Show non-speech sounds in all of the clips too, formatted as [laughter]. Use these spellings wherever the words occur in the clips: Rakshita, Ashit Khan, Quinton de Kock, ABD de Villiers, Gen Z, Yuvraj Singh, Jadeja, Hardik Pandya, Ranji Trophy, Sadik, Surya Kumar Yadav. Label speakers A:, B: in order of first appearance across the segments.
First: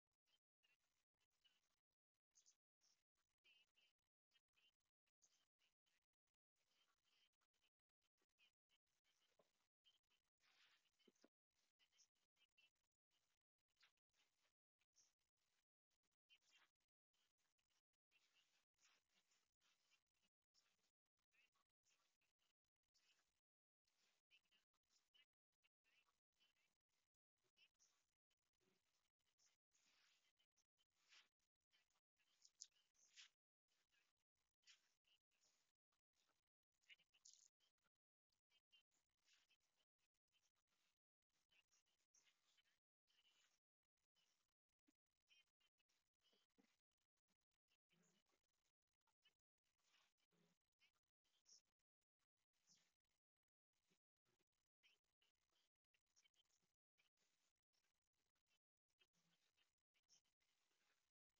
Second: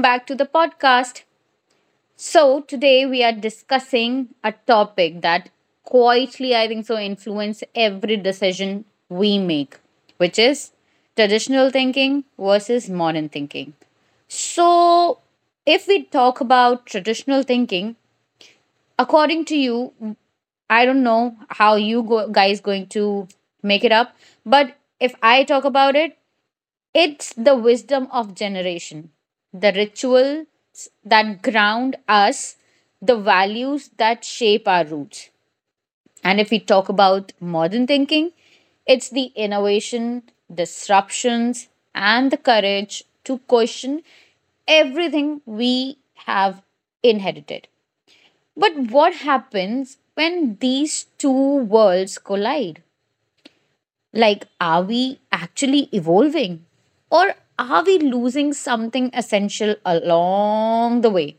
A: back to the podcast. So, today we are discussing a topic that quietly, I think so, influence every decision we make, which is traditional thinking versus modern thinking. So, if we talk about traditional thinking, according to you, I don't know how you go, guys going to make it up, but if I talk about it, it's the wisdom of generation, the rituals that ground us, the values that shape our roots. And if we talk about modern thinking, it's the innovation, disruptions, and the courage to question everything we have inherited. But what happens when these two worlds collide? Like, are we actually evolving? Or are we losing something essential along the way?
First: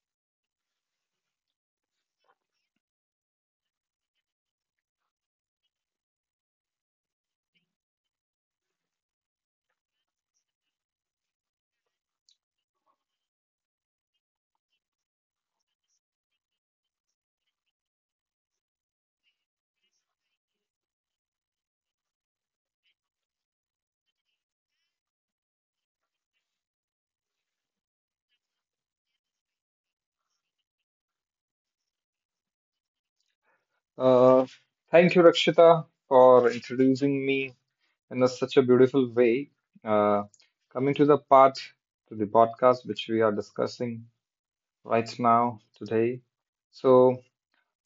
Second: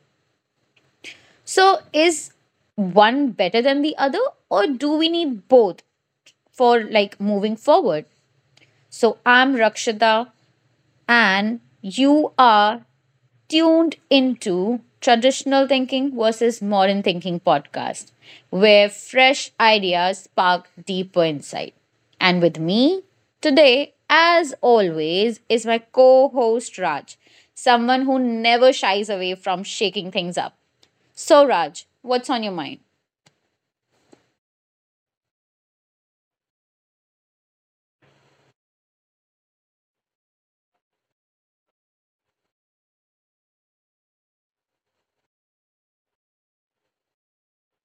A: So, is one better than the other, or do we need both for like moving forward? So, I'm Rakshita, and you are tuned into Traditional Thinking versus Modern Thinking podcast, where fresh ideas spark deeper insight. And with me today, as always, is my co host Raj, someone who never shies away from shaking things up. So, Raj, what's on your mind?
B: Uh, Thank you, Rakshita, for introducing me in such a beautiful way. Uh, Coming to the part to the podcast which we are discussing right now today. So,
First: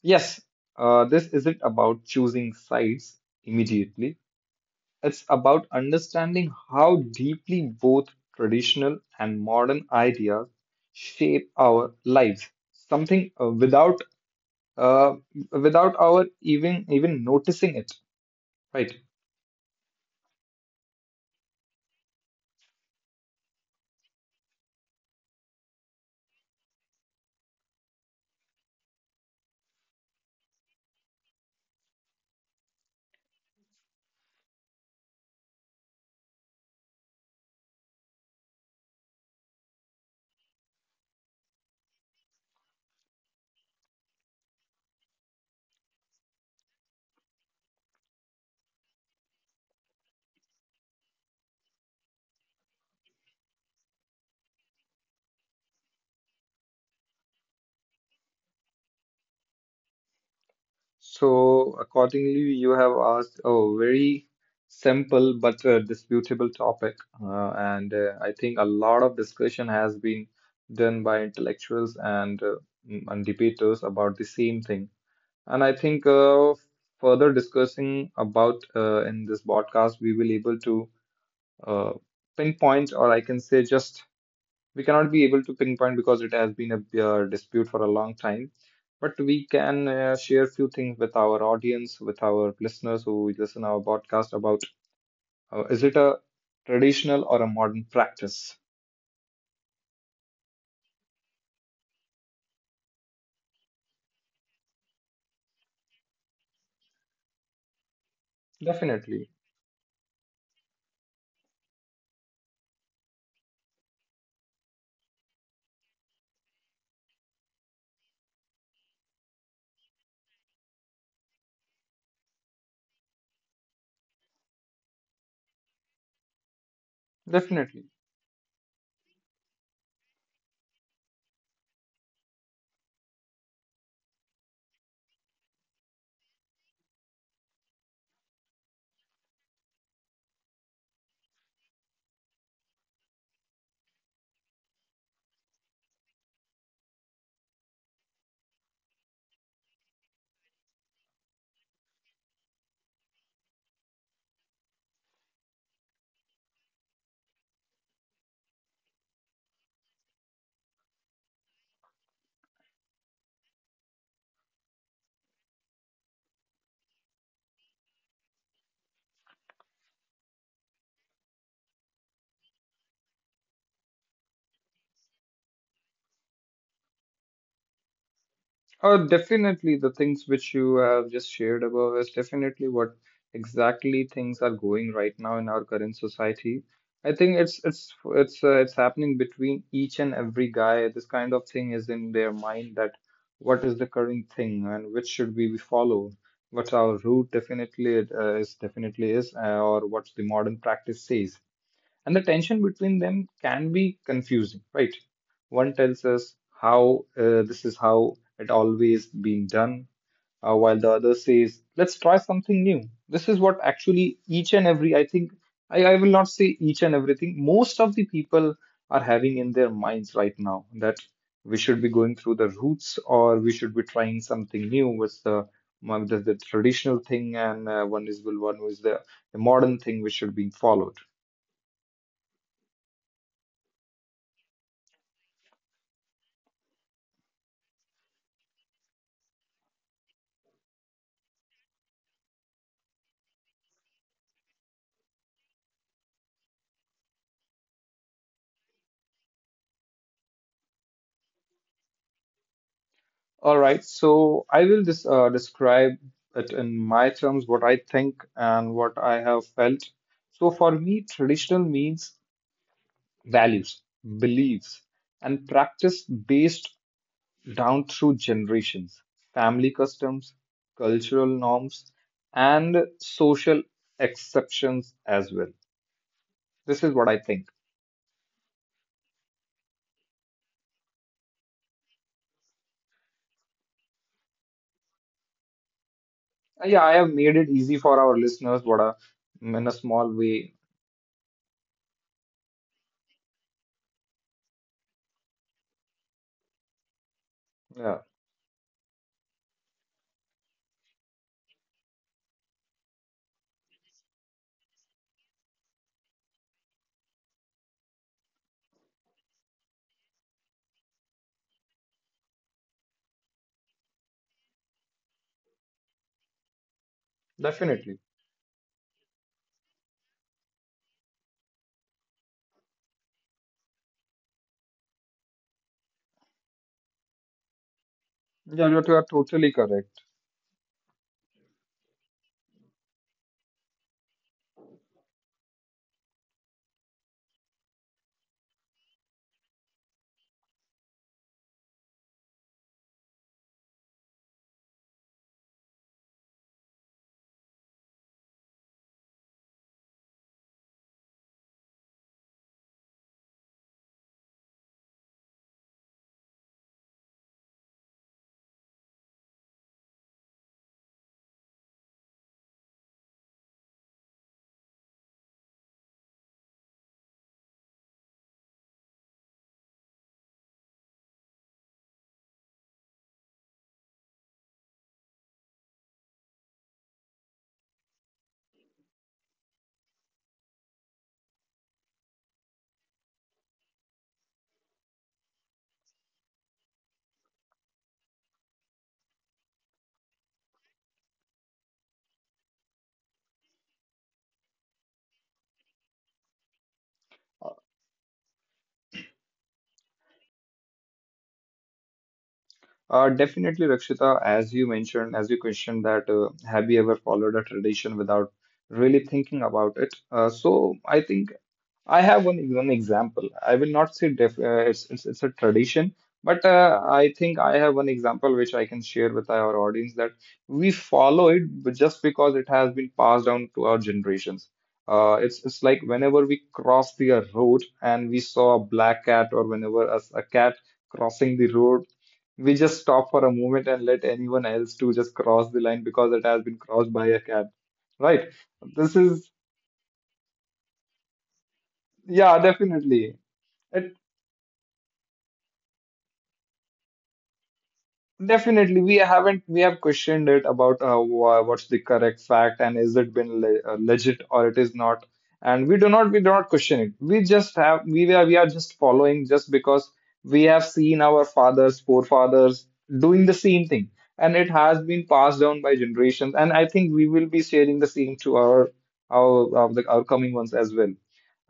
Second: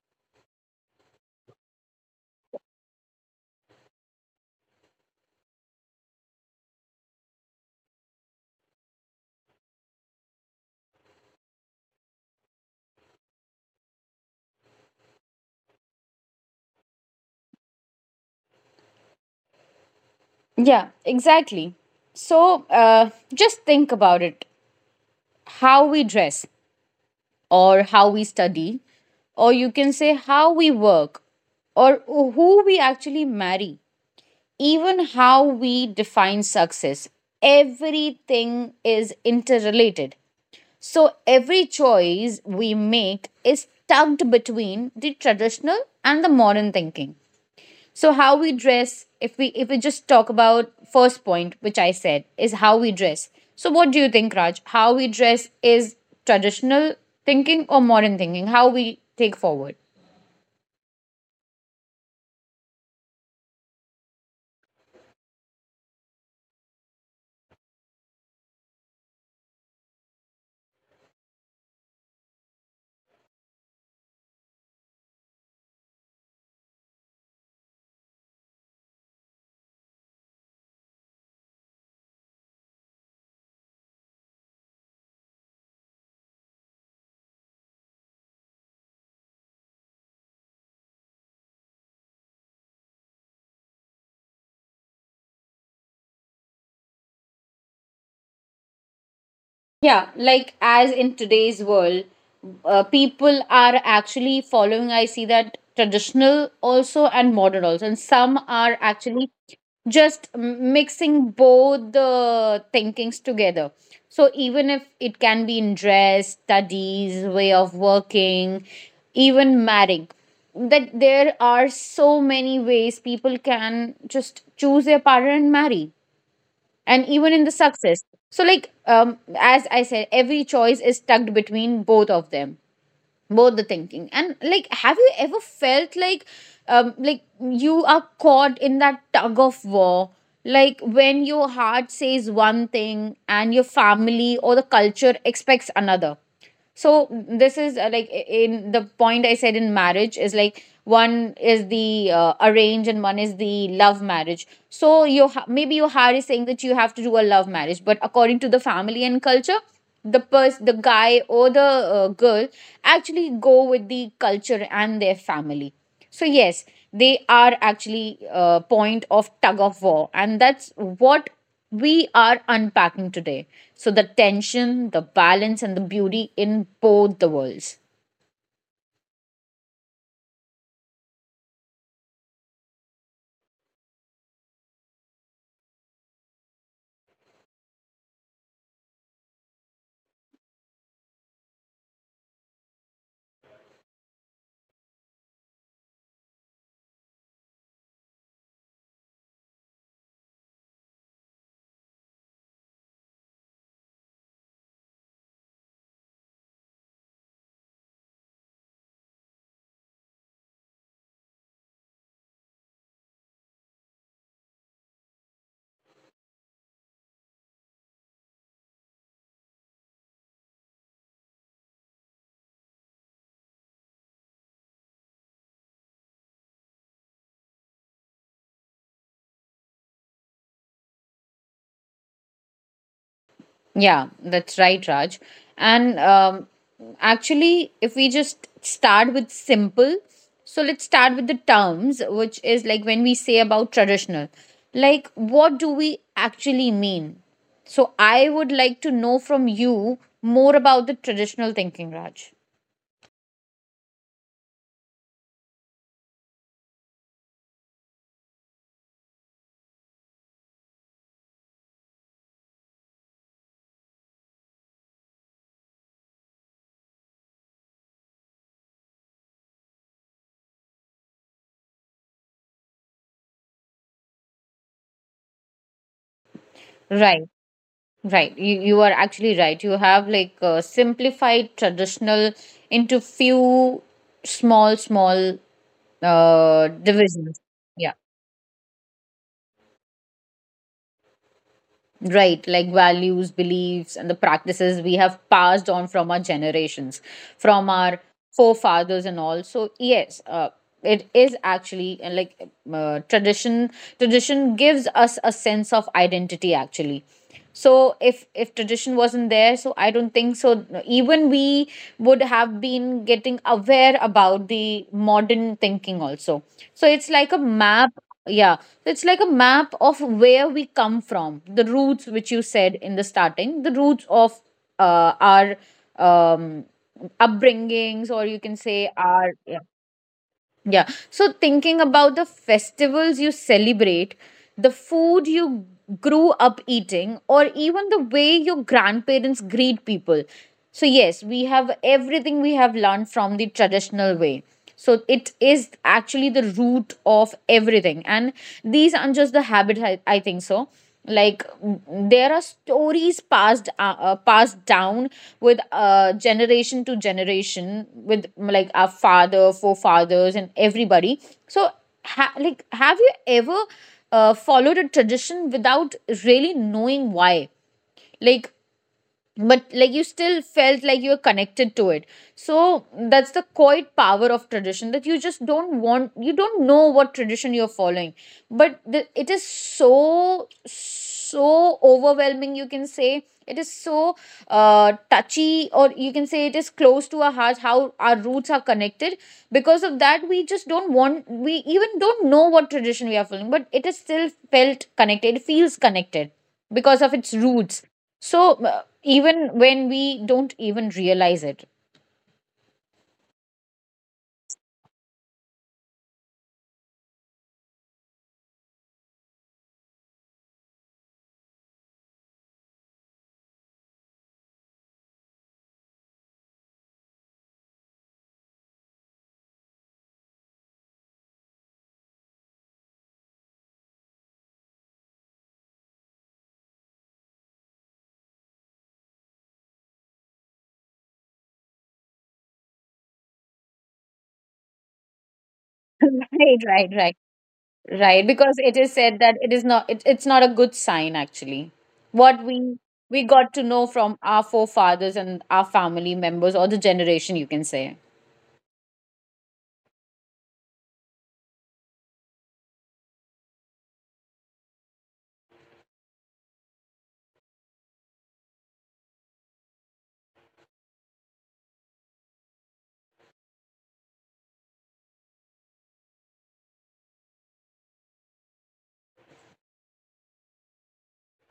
B: yes, this isn't about choosing sides immediately. It's about understanding how deeply both traditional and modern ideas shape our lives, something uh, without our even noticing it, right?
A: Yeah, exactly. So, just think about it, how we dress, or how we study, or you can say how we work, or who we actually marry, even how we define success. Everything is interrelated. So every choice we make is tugged between the traditional and the modern thinking. So how we dress, if we just talk about first point which I said is how we dress, so what do you think, Raj, how we dress is traditional thinking or modern thinking, how we take forward.
B: So accordingly, you have asked a very simple but disputable topic, and I think a lot of discussion has been done by intellectuals and debaters about the same thing. And I think further discussing about in this podcast, we will able to uh, pinpoint, or I can say just we cannot be able to pinpoint because it has been a dispute for a long time. But we can share few things with our audience, with our listeners who listen our podcast about is it a traditional or a modern practice?
A: Yeah, like as in today's world, people are actually following. I see that traditional also and modern also, and some are actually
B: Definitely,
A: just mixing both the thinkings together. So even if it can be in dress, studies, way of working, even marrying, that there are so many ways people can just choose their partner and marry, and even in the
B: definitely.
A: success. So like, as I said, every choice is tucked between both of them, both the thinking. And like, have you ever felt like, like you are caught in that tug of war, like when your heart says one thing and your family or the culture expects another? So this is, like, in the point I said in marriage, is like one is the arrange and one is the love marriage. So you maybe your heart is saying that you have to do a love marriage, but according to the family and culture, the the guy or the girl actually go with the culture and their family. So yes, they are actually a point of tug of war, and that's what we are unpacking today. So the tension, the balance, and the beauty in both the worlds.
B: Oh, definitely the things which you have just shared above is definitely what exactly things are going right now in our current society. I think it's happening between each and every guy. This kind of thing is in their mind that what is the current thing and which should we follow? What's our route? Definitely it is definitely is, or what the modern practice says. And the tension between them can be confusing, right? One tells us how this is how it always been done, while the other says, let's try something new. This is what actually each and every, I think, I will not say each and everything, most of the people are having in their minds right now that we should be going through the roots or we should be trying something new. What's the traditional thing and one is well, one is the modern thing which should be followed.
A: Yeah, that's right, Raj. And actually, if we just start with simple, so let's start with the terms, which is like when we say about traditional, like what do we actually mean? So I would like to know from you more about the traditional thinking, Raj.
B: All right, so I will just describe it in my terms, what I think and what I have felt. So for me, traditional means values, beliefs, and practice based down through generations, family customs, cultural norms, and social exceptions as well. This is what I
A: Right,
B: think.
A: right. You are actually right. You have like simplified traditional into few small
B: Yeah, I have made
A: divisions.
B: it easy
A: Yeah.
B: for our listeners, what a, in a small way.
A: Right, like values, beliefs, and the practices we have passed on from our generations, from our
B: Yeah,
A: forefathers, and all. So yes, it is actually like tradition. Tradition gives us a sense of identity, actually. So if tradition wasn't there, so I don't think so. Even we would have been getting aware about the modern thinking also. So it's like a map.
B: definitely.
A: Yeah, so it's like a map of where we come from, the roots which you said in the starting, the roots of our um, upbringings, or you can
B: Yeah, you are
A: say our,
B: totally
A: yeah.
B: correct.
A: Yeah. So thinking about the festivals you celebrate, the food you grew up eating, or even the way your grandparents greet people. So, yes, we have everything we have learned from the traditional way. So, it is actually the root of everything. And these aren't just the habits, I think so, like, there are stories passed passed down with generation to generation with, like our father forefathers and everybody. So like have you ever followed a tradition without really knowing why, like, but like you still felt like you are connected to it? So that's the quiet power of tradition, that you just don't want, you don't know what tradition you're following, but it is so so overwhelming, you can say it is so touchy, or you can say it is close to our hearts how our roots are connected. Because of that, we just don't want, we even don't know what tradition we are following, but it is still felt connected, it feels connected, because of its roots. So even when we don't even realize it.
B: Definitely, Rakshita, as you mentioned, as you questioned that have you ever followed a tradition without really thinking about it? So I think I have one example. I will not say def it's, it's a tradition, but I think I have one example which I can share with our audience that we follow it but just because it has been passed down to our generations. It's like whenever we cross the road and we saw a black cat or whenever a cat crossing the road, we just stop for a moment and let anyone else to just cross the line
A: [laughs]
B: because it has
A: Right,
B: been
A: right,
B: crossed by
A: right,
B: a cat, right?
A: right. Because it is
B: This
A: said
B: is
A: that it is not, it's not a good sign, actually.
B: yeah,
A: What we
B: definitely.
A: we got to know from our forefathers and our family members, or the generation you can say.
B: Definitely, we haven't we have questioned it about what's the correct fact and is it been le legit or it is not, and we do not question it. We are just following just because we have seen our fathers, forefathers doing the same thing, and it has been passed down by generations. And I think we will be sharing the same to our coming ones as well.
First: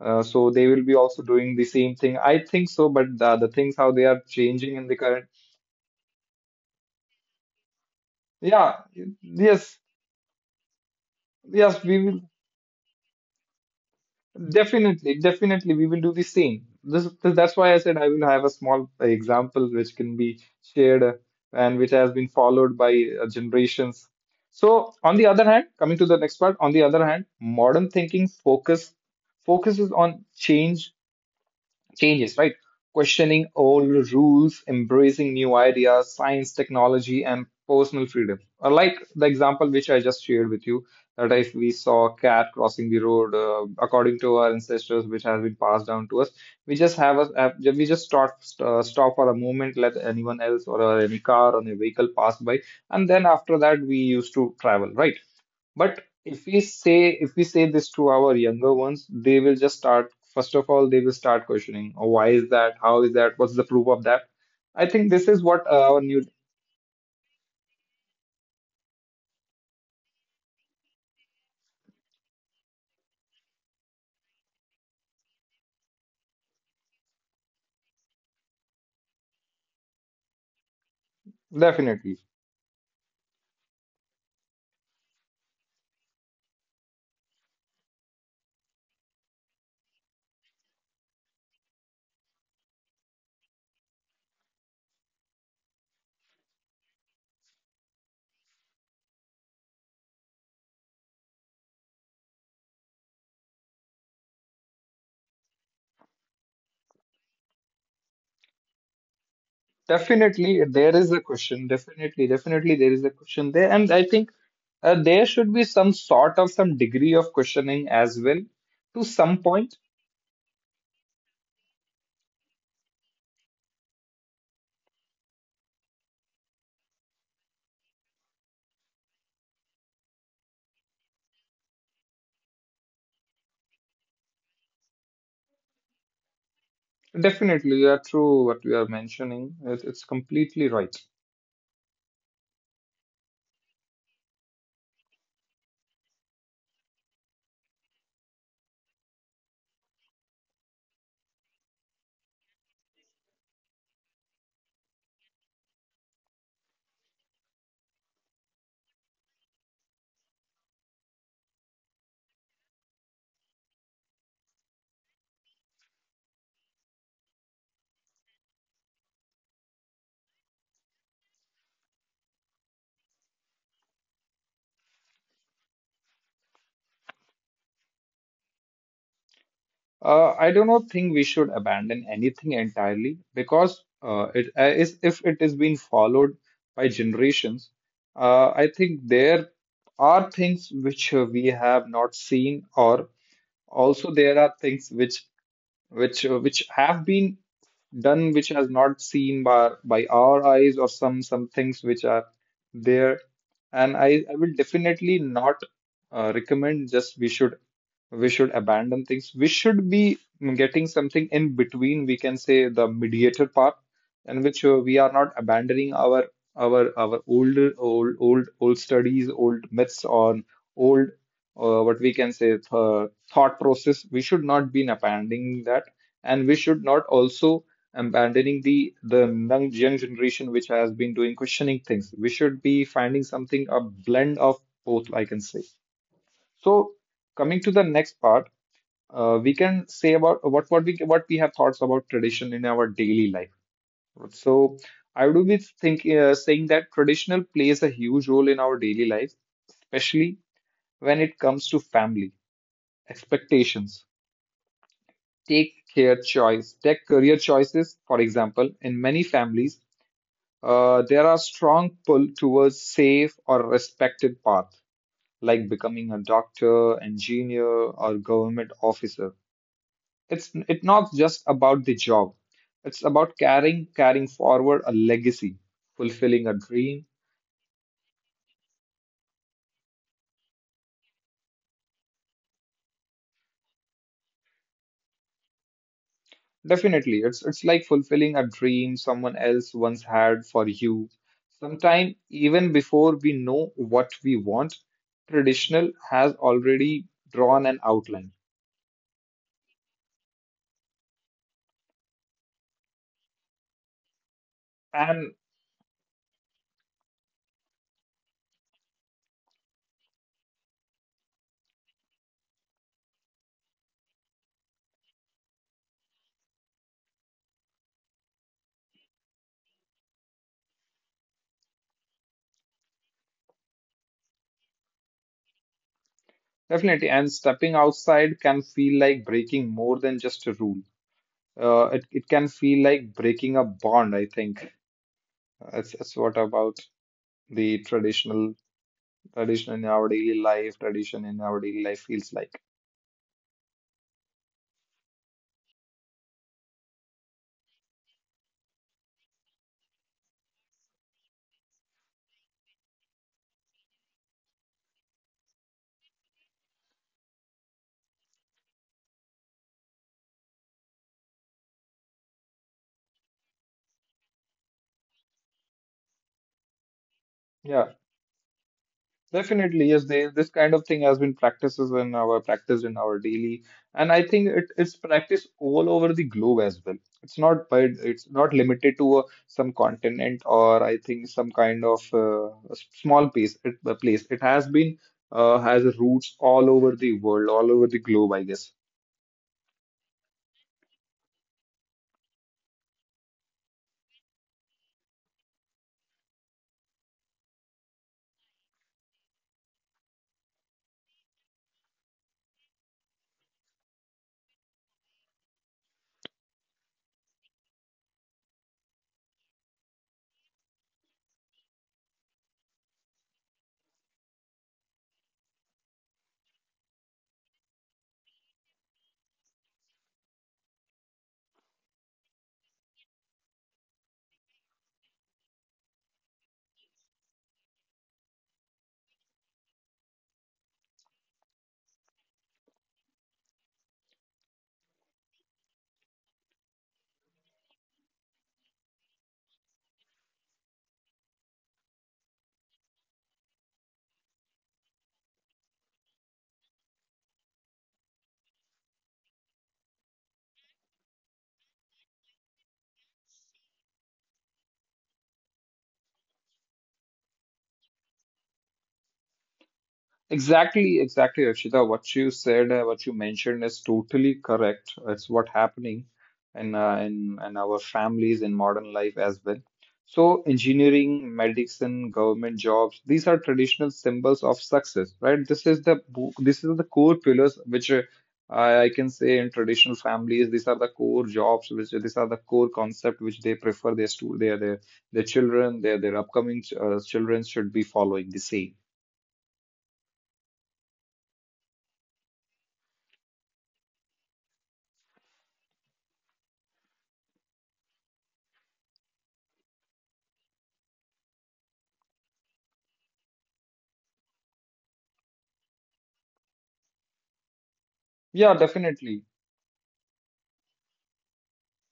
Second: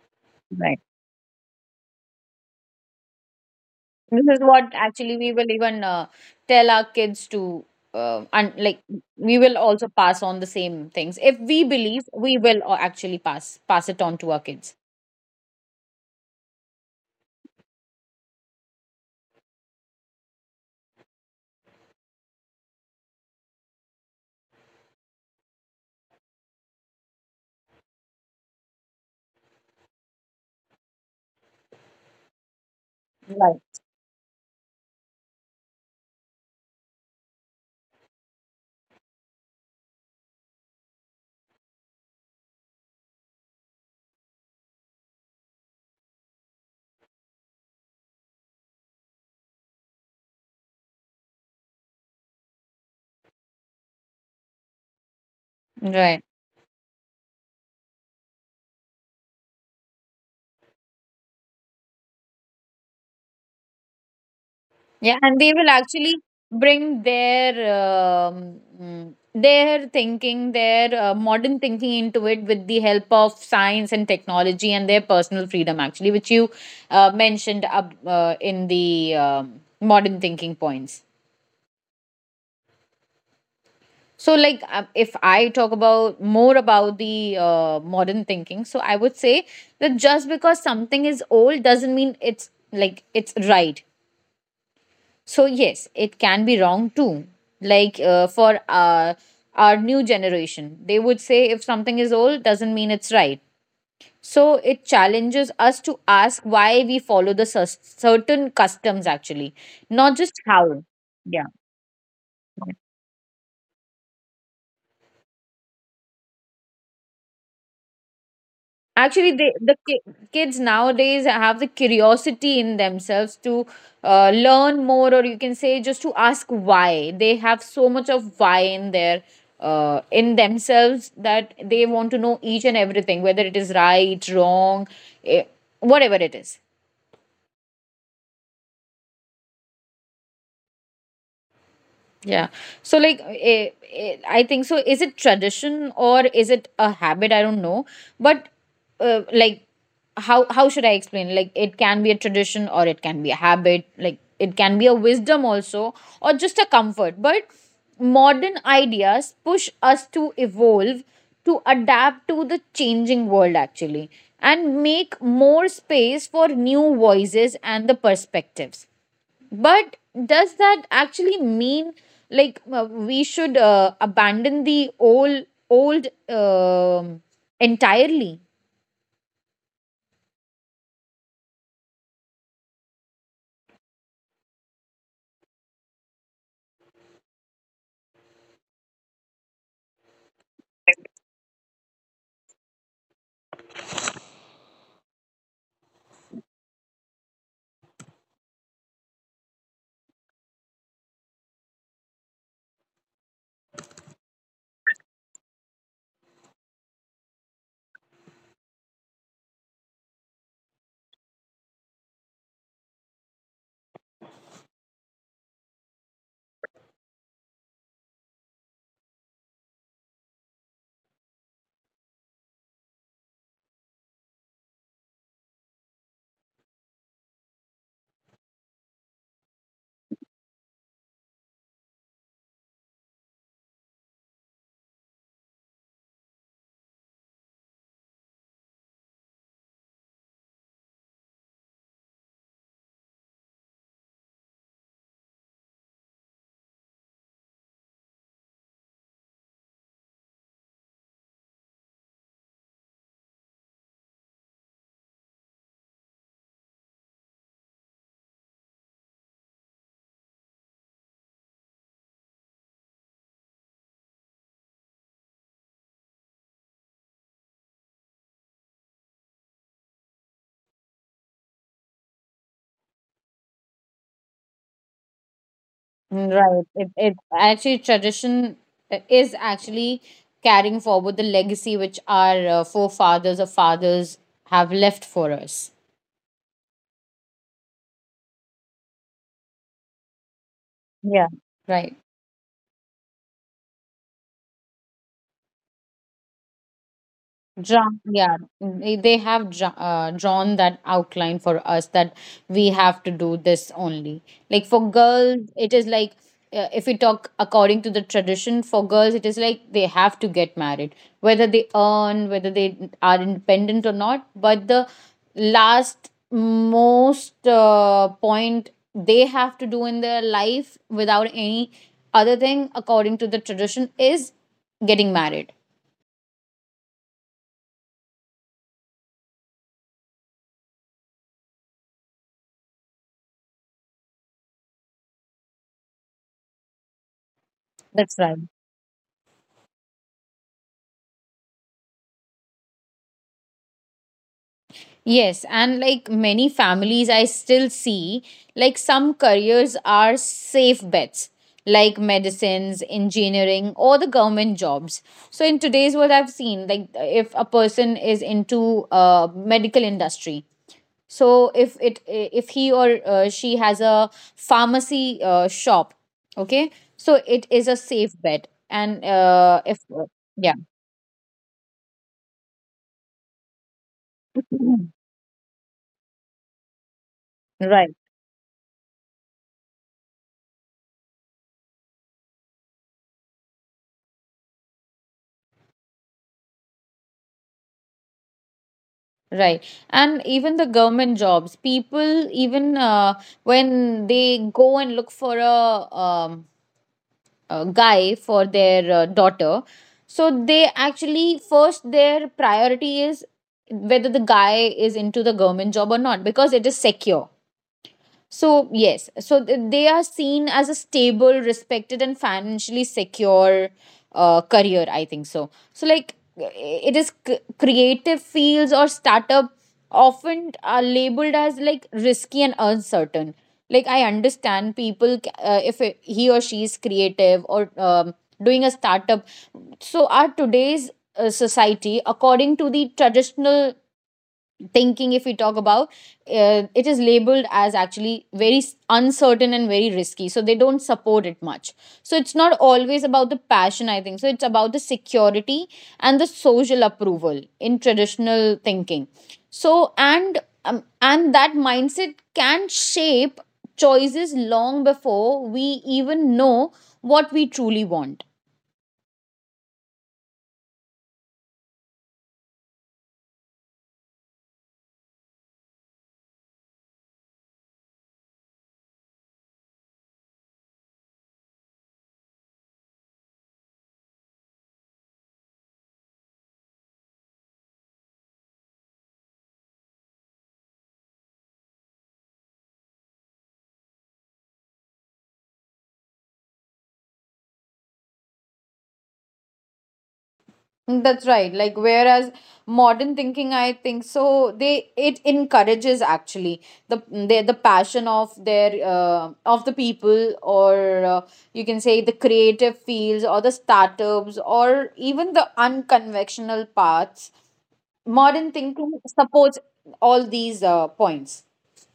B: So they
A: Right,
B: will be also doing the same thing. I think so, but the things how they are
A: this is what
B: changing in the
A: actually
B: current.
A: we will even tell our kids to, and like
B: Yeah,
A: we will
B: yes,
A: also pass on the same things. If we
B: yes, we
A: believe,
B: will
A: we will actually pass it on to our kids.
B: definitely, definitely, we will do the same. This, that's why I said I will have a small example which can be shared and which has been followed by generations. So, on the other hand, coming to the next part, on the other hand, modern thinking focuses on changes, right? Questioning
A: Right,
B: old rules, embracing new ideas, science, technology, and personal freedom. Or like the example which I just shared with you, that if we saw a cat crossing the road according to our ancestors, which has been passed down to us, we just stop stop for a moment, let anyone else or any car or any vehicle pass by, and then after that we used to travel, right? But
A: right.
B: if we say this to our younger ones, they will just start. First of all, they will start questioning, oh, why is that? How is that? What's the proof of that? I think
A: Yeah,
B: this
A: and
B: is
A: they
B: what
A: will
B: our
A: actually
B: new
A: bring their their thinking, their modern thinking into it, with the help of science and technology and their personal freedom, actually, which you mentioned up in the modern thinking points.
B: definitely,
A: So, like, if I talk about more about the modern thinking, so I would say that just because something is old doesn't mean it's, like, it's right. So yes, it can be wrong too. Like for our new generation, they would say if something is old doesn't mean it's right. So it challenges us to ask why we follow the certain customs, actually, not just
B: definitely
A: how.
B: there is a
A: Yeah.
B: question. Definitely, definitely there is a question there, and I think there should be some sort of some degree of questioning as well to
A: Actually,
B: some
A: they, the
B: point.
A: kids nowadays have the curiosity in themselves to learn more, or you can say just to ask why. They have so much of why in their in themselves, that they want to know each and everything, whether it is right, wrong, eh, whatever it is.
B: Definitely, you are true what you are mentioning. It's completely right.
A: Yeah. So, like, I think so, is it tradition or is it a habit? I don't know. But, like, how should I explain? Like, it can be a tradition or it can be a habit. Like, it can be a wisdom also or just a comfort. But modern ideas push us to evolve, to adapt to the changing world, actually, and make more space for new voices and the perspectives. But does that actually mean like we should abandon the old entirely?
B: I do not think we should abandon anything entirely because it is if it is being followed by generations. I think there are things which we have not seen, or also there are things which which have been done which has not seen by our eyes or some things which are there, and I will definitely not recommend. Just we should abandon things. We should be getting something in between, we can say the mediator part, in which we are not abandoning our older old studies, old myths, or old what we can say thought process. We should not be abandoning that, and we should not also abandoning the young generation which has been doing questioning things. We should be finding something a blend of both, I can say. So, coming to the next part, we can say about what we have thoughts about tradition in our daily life. So I would be think saying that traditional plays a huge role in our daily life, especially when it comes to family expectations. Take career choices for example. In many families, there are strong pull towards safe or respected path, like becoming a doctor, engineer, or government officer. It's not just about the job. It's about carrying forward a legacy, fulfilling a
A: Right. It,
B: dream.
A: it actually tradition, is actually carrying forward the legacy which our forefathers or fathers have left for us.
B: Definitely, it's like fulfilling a dream someone else once had for you.
A: Yeah. Right.
B: Sometime even before we know what we want, traditional has already drawn an
A: Drawn,
B: outline.
A: yeah, they have drawn that outline for us, that we have to do this only. Like for
B: And
A: girls, it is like, if we talk according to the tradition, for girls, it is like they have to get married, whether they earn, whether they are independent or not. But the last most point they have to do in their life without any other thing, according to the tradition, is getting married.
B: definitely, and stepping outside can feel like breaking more than just a rule. It can feel like breaking a bond, I think. That's what about the
A: That's right.
B: tradition in our daily life, tradition in our daily life feels like.
A: Yes, and like many families, I still see like some careers are safe bets, like medicines, engineering, or the government jobs. So in today's world, I've seen like if a person is into medical industry, so if he or she has a pharmacy shop, okay, so it is a
B: Yeah,
A: safe bet, and, if,
B: definitely, yes. They, this
A: yeah,
B: kind of thing has been practices in our practice in our daily, and I think it's
A: [laughs]
B: practiced all over the globe as well. It's not, but
A: right.
B: it's not limited to some continent or I think some kind of a small place. A place. It has been has roots all over the world, all over the globe, I guess.
A: Right. And even the government jobs, people, even when they go and look for a guy for their daughter, so they actually first their priority is whether the guy is into the government job or not, because it is secure. So, yes, so they are seen as a stable, respected, and financially secure career, I think so. So, like, it is creative fields or startup often are labeled as like risky and uncertain. Like, I understand people, if he or she is creative or, doing a startup. So, our today's society, according to the traditional thinking if we talk about, it is labeled as actually very uncertain and very risky, so they don't support it much. So it's not always about the passion, I think so, it's about the security and the social approval in traditional thinking. So and, and that mindset can shape choices long before we even know what we truly want.
B: Exactly, exactly, Archita. What you said, what you mentioned is totally correct. It's what happening in our families in modern life as well. So engineering, medicine, government jobs, these are traditional symbols of success, right? This is the core pillars which I can say in traditional families. These are the core jobs, which these are the core concept which they prefer their their children, their upcoming children should be following the same.
A: Mm, that's right. Like whereas modern thinking, I think so they it encourages actually the passion of their of the people or you can say the creative fields or the startups or even the unconventional paths. Modern
B: Yeah,
A: thinking
B: definitely.
A: supports all these points.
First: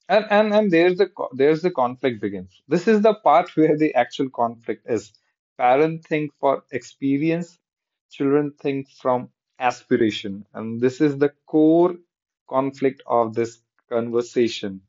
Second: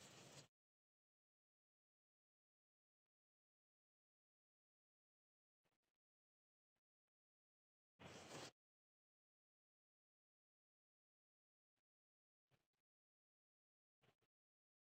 B: And there's the there's the conflict begins. This is the part [laughs] where the actual conflict is. Parents think for experience, children think from aspiration, and this is the core conflict of this conversation,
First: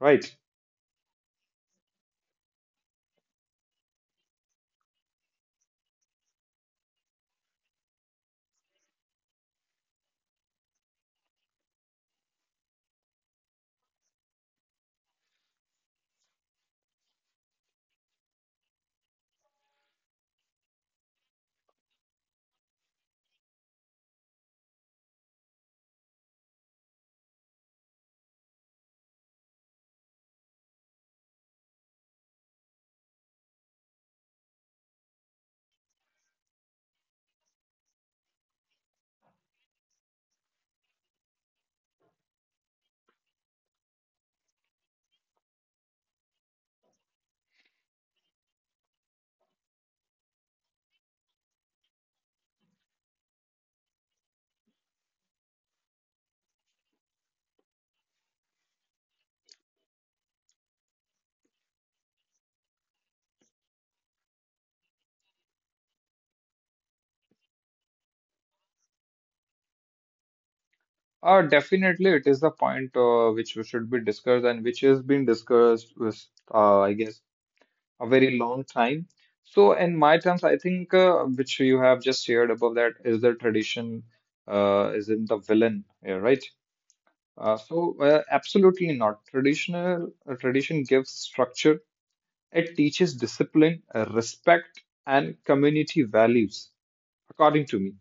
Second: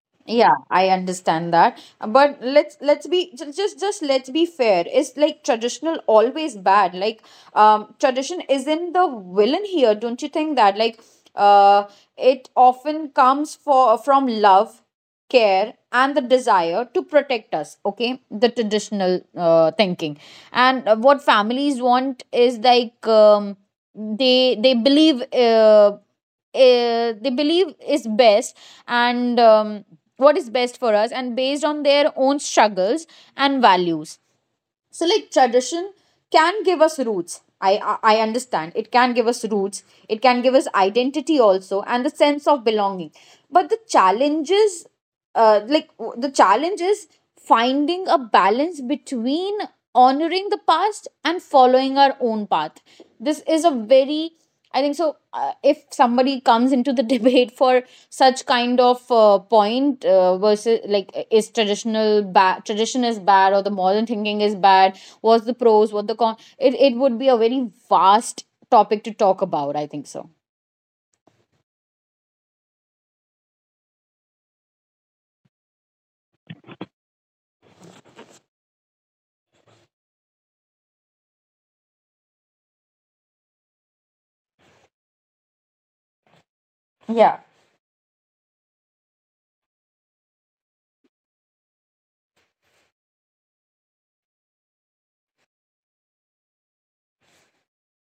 B: right?
A: Yeah, I understand that. But let's be ju- just let's be fair. Is like traditional always bad? Like tradition isn't the villain here, don't you think that? Like uh it often comes for from love, care and the desire to protect us, okay? The traditional thinking. And what families want is like they believe they believe is best and what is best for us and based on their own struggles and values. So like tradition can give us roots, I understand it can give us roots, it can give us identity also and the sense of belonging. But the challenges, the challenge is finding a balance between honoring the past and following our own path. This is a very, I think so. If somebody comes into the [laughs] debate for such kind of point versus like is traditional bad, tradition is bad, or the modern thinking is bad, what's the pros, what the con? It would be a very vast topic to talk about, I think so.
B: Definitely, it is the point which we should be discussed and which has been discussed with, I guess, a very long time. So, in my terms, I think which you have just shared above that is the tradition is in the villain, yeah, right?
A: Yeah.
B: Absolutely not. Tradition gives structure. It teaches discipline, respect, and community values, according to me,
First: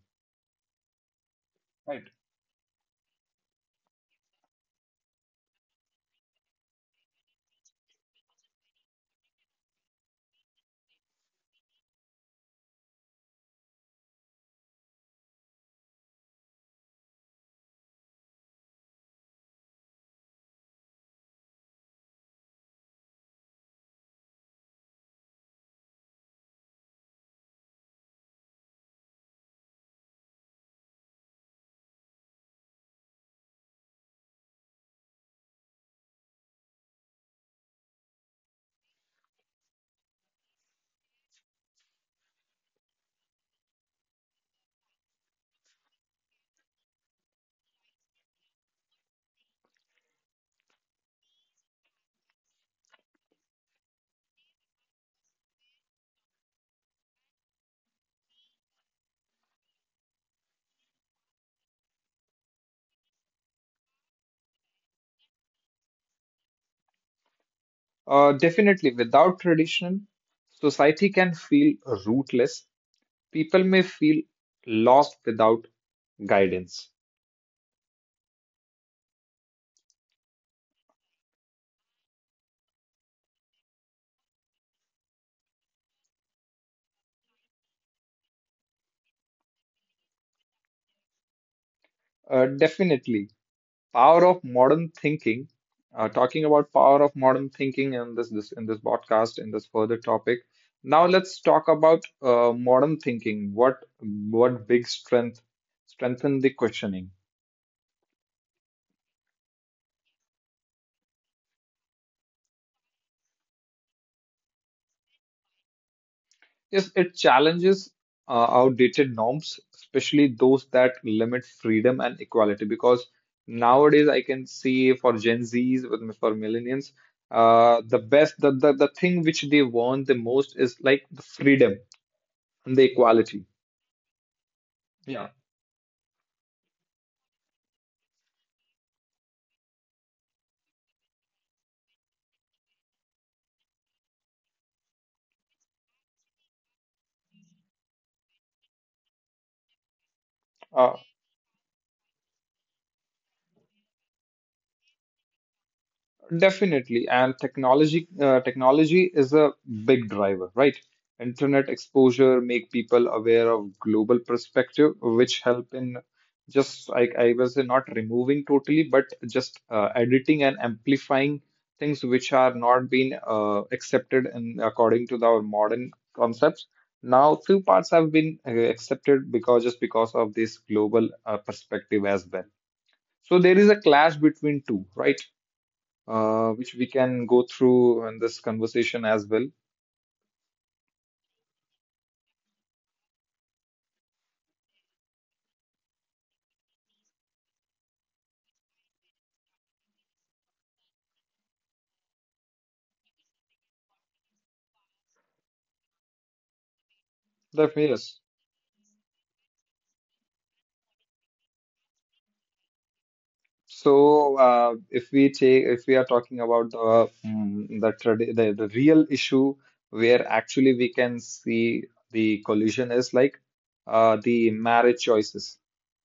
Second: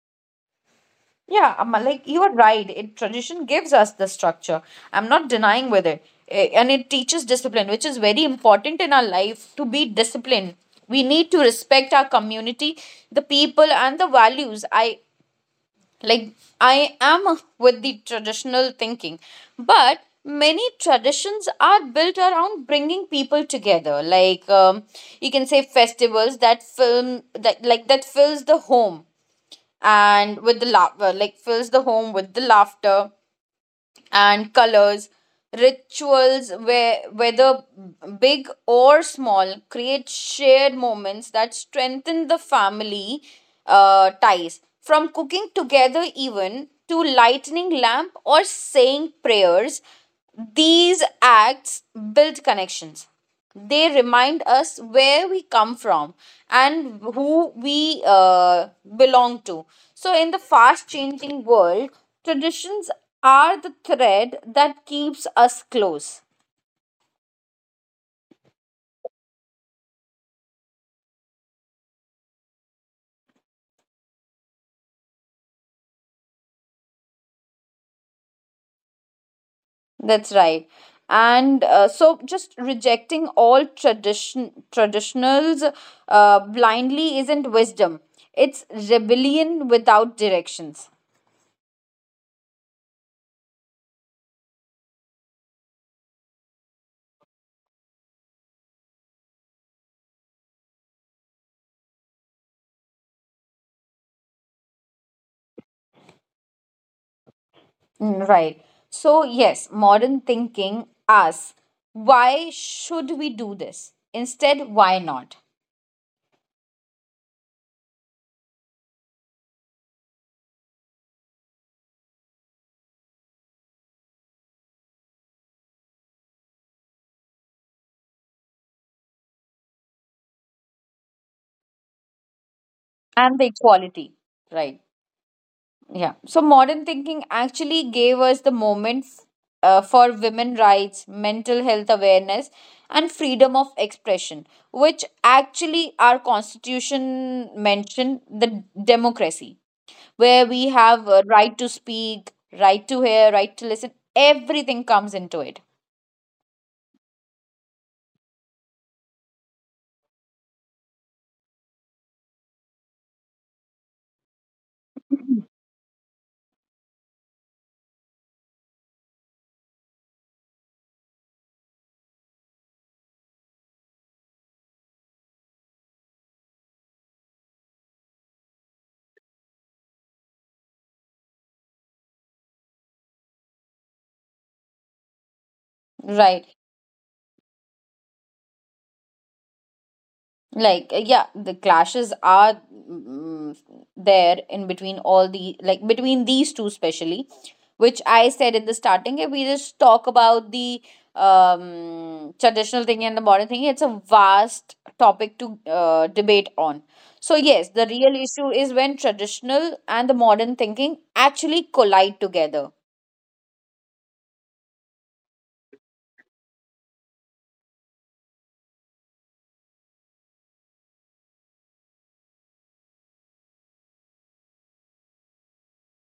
A: Yeah, I'm
B: right?
A: like you are right. It tradition gives us the structure. I'm not denying with it. Eh, and it teaches discipline, which is very important in our life to be disciplined. We need to respect our community, the people, and the values. I like I am with the traditional thinking, but many traditions are built around bringing people together. Like you can say festivals that film that like that fills the home and with the laughter, like fills the home with the laughter and colors. Rituals, where whether big or small, create shared moments that strengthen the family ties. From cooking together, even to lighting lamp or saying prayers, these acts build connections. They remind us where we come from and who we belong to. So, in the fast changing world, traditions are the thread that keeps us close.
B: Definitely, without tradition, society can feel rootless. People may feel lost without guidance.
A: That's right. And so, just rejecting all tradition traditionals blindly isn't wisdom. It's rebellion without directions.
B: Definitely. Power of modern thinking. Talking about power of modern thinking in this podcast in this further topic, now let's talk about modern thinking. What big strength strengthen the questioning?
A: Mm, right. So, yes, modern thinking asks, why should we do this? Instead, why not?
B: Yes, it challenges outdated norms, especially those that limit freedom and equality, because nowadays I can see for Gen Z's, with for millennials, the best, the thing which they want the most is like the freedom and the
A: And
B: equality.
A: the equality, right?
B: Yeah,
A: Yeah. So, modern thinking actually gave us the moment for women rights, mental health awareness, and freedom of expression, which actually our constitution mentioned the democracy, where we
B: uh,
A: have a right to speak, right to hear, right to listen, everything comes into it.
B: definitely. And technology, technology is a big driver, right? Internet exposure make people aware of global perspective, which help in, just like I was not removing totally, but just editing and amplifying things which are not being accepted in according to our modern concepts. Now, few parts have been accepted because, just because of this global perspective as well. So there is a clash between two, right?
A: Right.
B: Which we can go through in this conversation as well.
A: Like, yeah, the clashes are, mm, there in between all the, like, between these two, especially, which I said in the starting. If we just talk about the traditional thing and the modern thing, it's a vast topic to debate on. So, yes,
B: Definitely,
A: the real
B: yes.
A: issue is when traditional and the modern thinking actually collide together.
B: So, if we are talking about the real issue where actually we can see the collision is like the marriage choices,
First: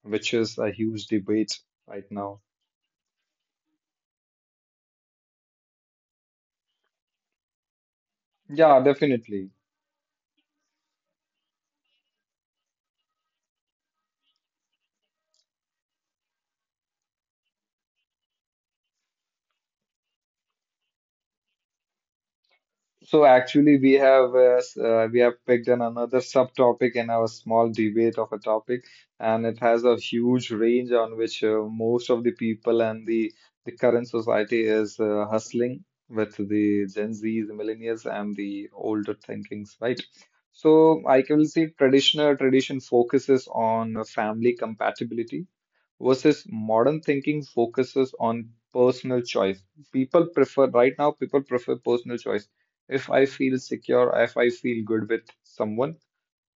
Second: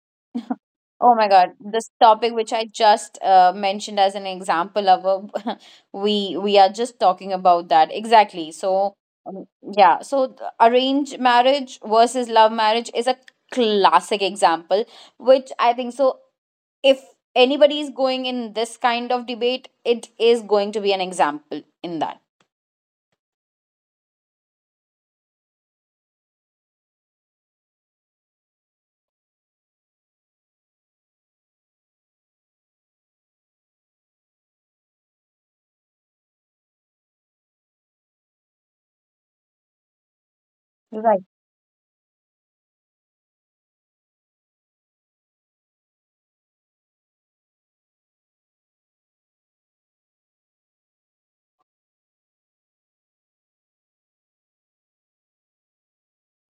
B: which is a huge
A: Oh my God,
B: debate
A: this
B: right
A: topic
B: now.
A: which I just mentioned as an example of a, [laughs] we are just talking about that exactly.
B: Yeah,
A: So um,
B: definitely.
A: yeah, so arranged marriage versus love marriage is a classic example, which I think so. If anybody is going in this kind of debate, it is going to be an example in that.
B: So actually, we have we have picked an another subtopic in our small debate of a topic, and it has a huge range on which most of the people and the current society is hustling with the Gen Zs, millennials, and the older thinkings, right? So
A: Right.
B: I can say traditional tradition focuses on family compatibility versus modern thinking focuses on personal choice. People prefer, right now, people prefer personal choice. If I feel secure, if I feel good with someone,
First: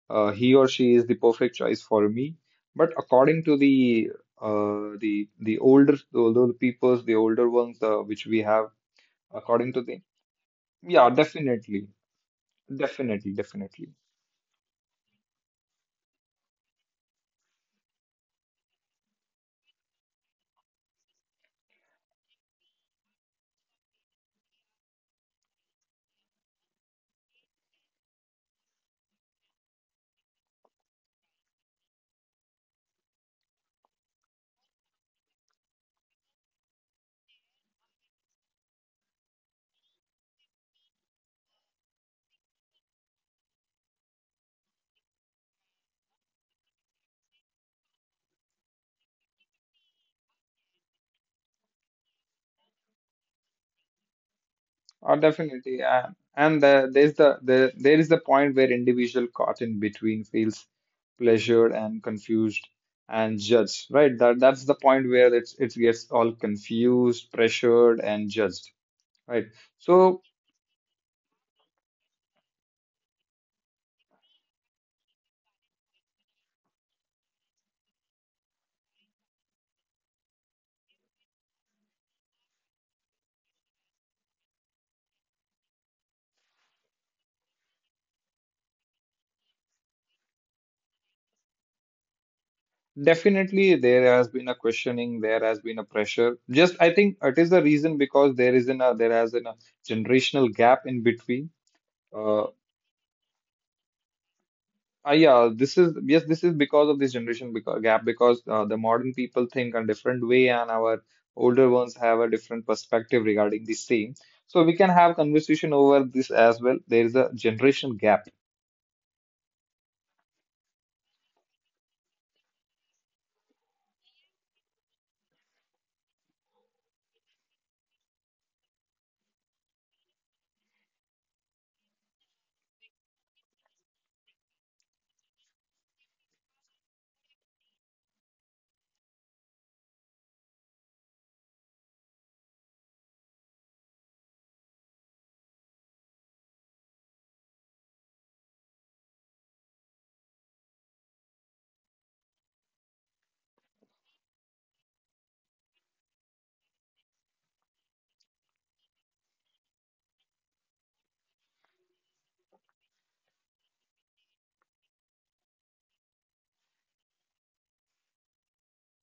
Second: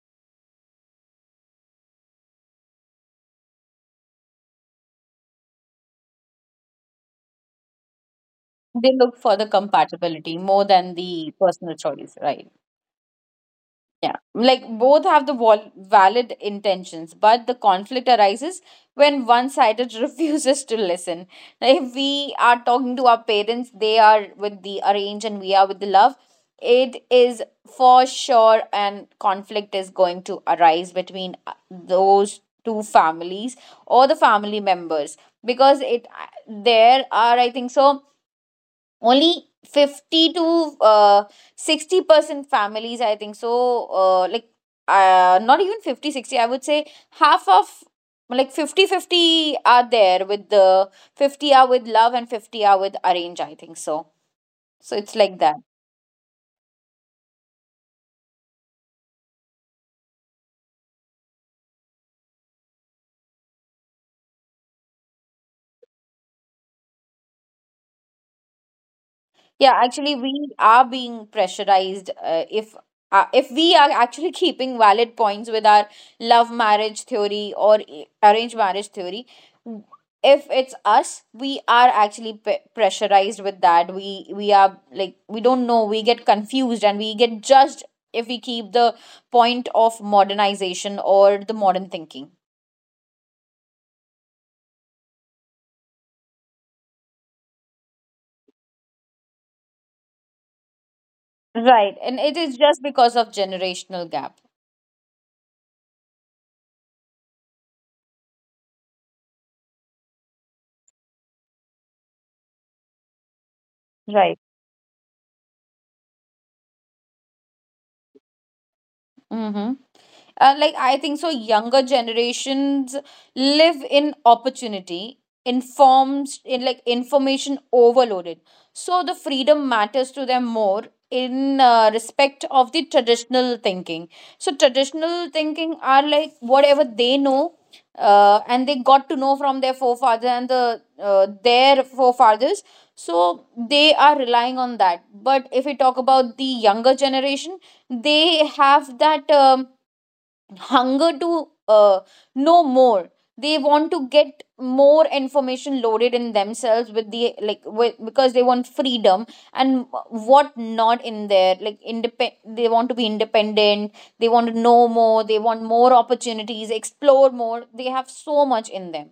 B: he or she is the perfect choice for me. But according to the older peoples, the older ones which we have,
A: They look for the
B: according to the,
A: compatibility more than
B: yeah,
A: the personal
B: definitely,
A: choice, right?
B: definitely, definitely.
A: Yeah, like both have the valid intentions, but the conflict arises when one sided [laughs] refuses to listen. Now, if we are talking to our parents, they are with the arrange and we are with the love, it is for sure and conflict is going to arise between those two families or the family members because it there are I think so only 50 to 60% families, I think so, like not even 50 60. I would say half of, like, 50 50 are there with the 50 are with love and 50 are with arrange, I think so. So it's
B: Oh,
A: like that.
B: definitely. And there is the point where individual caught in between feels pleasured and confused and judged, right? That's the point where it gets all confused, pressured, and judged, right?
A: Yeah, actually,
B: So
A: we are being pressurized. If if we are actually keeping valid points with our love marriage theory or arranged marriage theory, w- if it's us, we are actually pressurized with that. We are like we don't know. We get confused and we get judged if we keep the point of modernization or the modern thinking.
B: definitely there has been a questioning, there has been a pressure. Just I think it is the reason because there isn't a there has been a generational gap in between.
A: Right, and it
B: uh,
A: is just because of generational gap.
B: This is because of this gap, because the modern people think a different way and our older ones have a different perspective regarding the same.
A: Right.
B: So we can have conversation over this as well. There is a generation gap.
A: Mm-hmm. Like I think so, younger generations live in opportunity, informs in like information overloaded. So the freedom matters to them more in respect of the traditional thinking. So traditional thinking are like whatever they know, and they got to know from their forefathers and the their forefathers. So they are relying on that. But if we talk about the younger generation, they have that hunger to know more. They want to get more information loaded in themselves with the like with, because they want freedom and what not in there like independ, they want to be independent, they want to know more, they want more opportunities, explore more, they have so much in them.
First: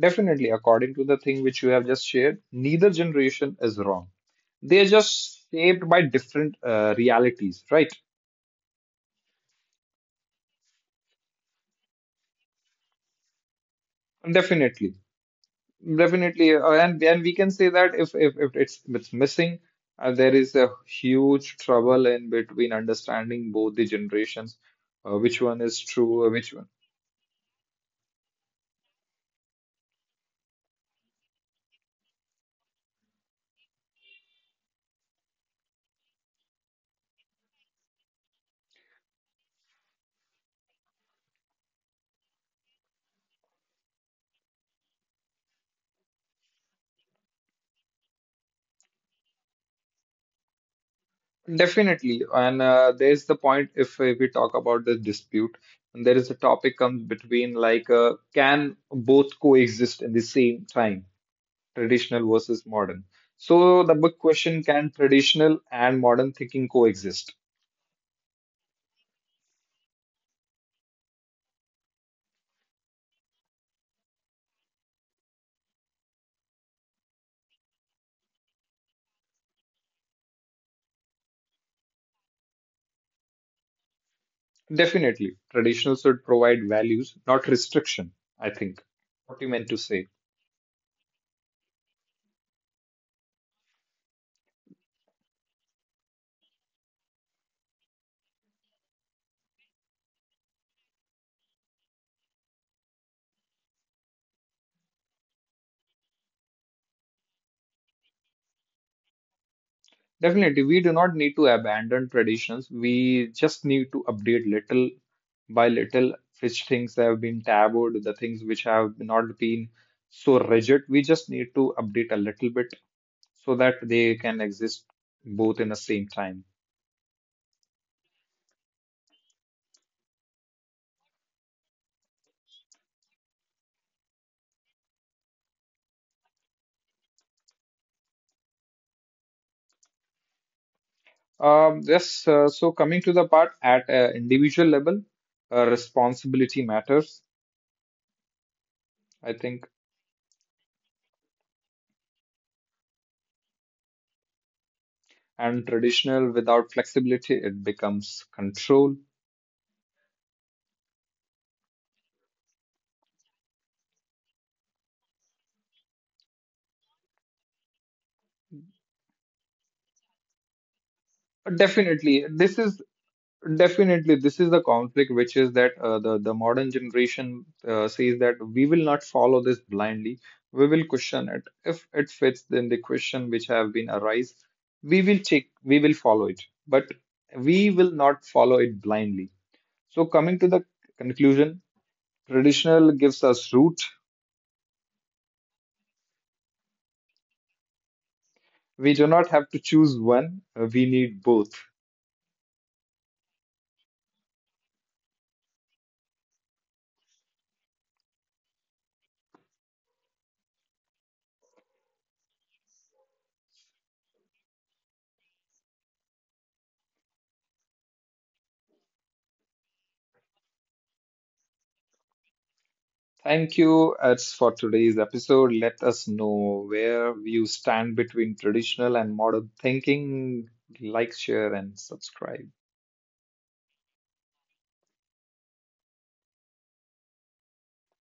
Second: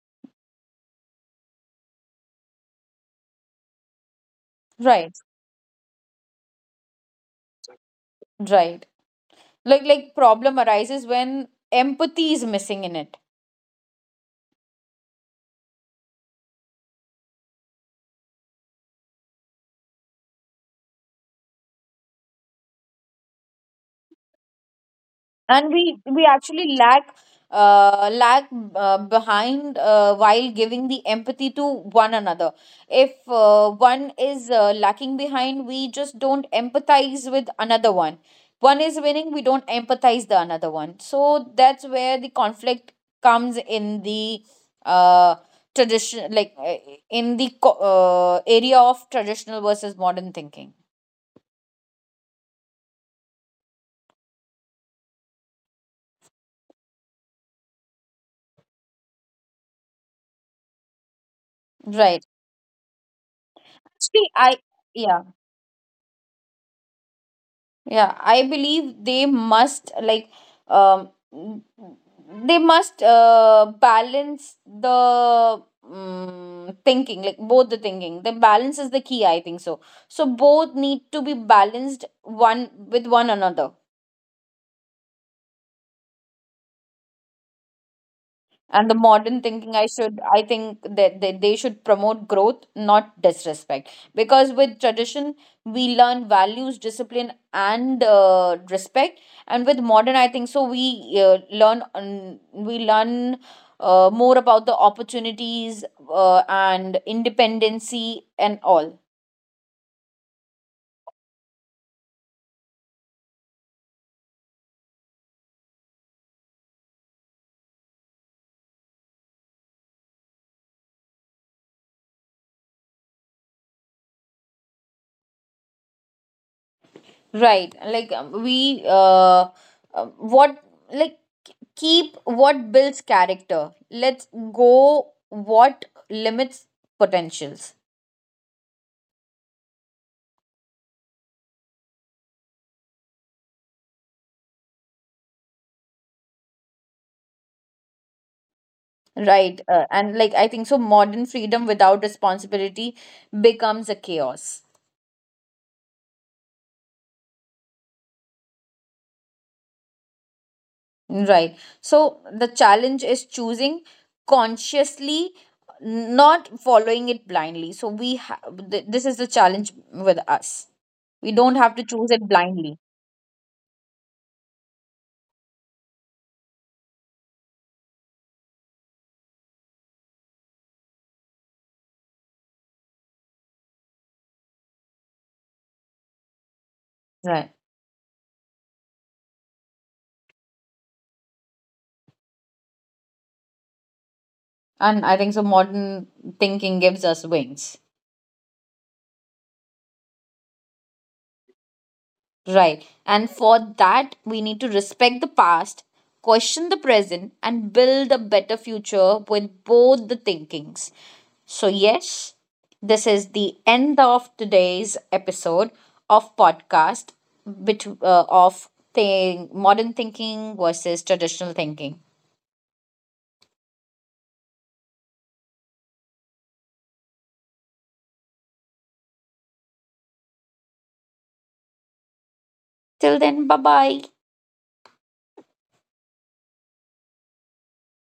B: Definitely, according to the thing which you have just shared, neither generation is wrong. They're
A: Right.
B: just shaped by different realities, right?
A: Right. Like problem arises when empathy is missing in it.
B: Definitely. Definitely, and we can say that if it's missing, there is a huge trouble in between understanding both the generations, which one
A: And
B: is
A: we
B: true, which one.
A: actually lack lack behind while giving the empathy to one another. If one is lacking behind, we just don't empathize with another one. One is winning, we don't empathize the another one, so that's where the conflict comes in the uh, tradition, like in the area of traditional versus modern thinking.
B: Definitely, and there's the point if we talk about the dispute, and there is a topic comes between like can both coexist in the same time,
A: Right.
B: traditional versus modern. So the big
A: Actually, I
B: question: can
A: yeah,
B: traditional and modern thinking coexist?
A: yeah, I believe they must, like um they must balance the thinking, like both the thinking, the balance is the key, I think so. So both need to be balanced one with one another.
B: Definitely, traditional should provide values, not restriction, I think.
A: And the modern
B: What you meant
A: thinking,
B: to
A: I
B: say.
A: should, I think that they should promote growth not disrespect. Because with tradition we learn values, discipline and respect. And with modern, I think so, we uh, learn we learn more about the opportunities and independency and all.
B: Definitely, we do not need to abandon traditions. We just need to update little by little which things have been tabooed, the things which have not been so rigid. We just need to update a little bit so that they can exist both in the same time.
A: Right. Like we what like keep what builds character. Let's go what limits potentials.
B: Yes, so coming to the part at individual level, responsibility matters, I
A: Right.
B: think,
A: And like I think so modern freedom without responsibility becomes a chaos.
B: and traditional without flexibility it becomes control.
A: Right. So the challenge is choosing consciously, not following it blindly. So we have this is the challenge with us. We
B: But
A: don't have to choose
B: definitely
A: it
B: this
A: blindly.
B: is, definitely this is the conflict which is that the modern generation says that we will not follow this blindly. We will question it. If it fits, then the question which have been arise, we will check, we will follow it. But
A: Right.
B: we will not follow it blindly. So coming to the conclusion, traditional gives us root.
A: And I think so modern thinking gives us wings.
B: We do not have to choose one. We need both.
A: Right. And for that, we need to respect the past, question the present, and build a better future with both the thinkings. So, yes, this is the end of today's episode of podcast of thing, modern thinking versus traditional thinking.
B: Thank you, Eds, for today's episode. Let us know where you stand between traditional and modern thinking. Like, share, and subscribe.
A: Till then, bye bye.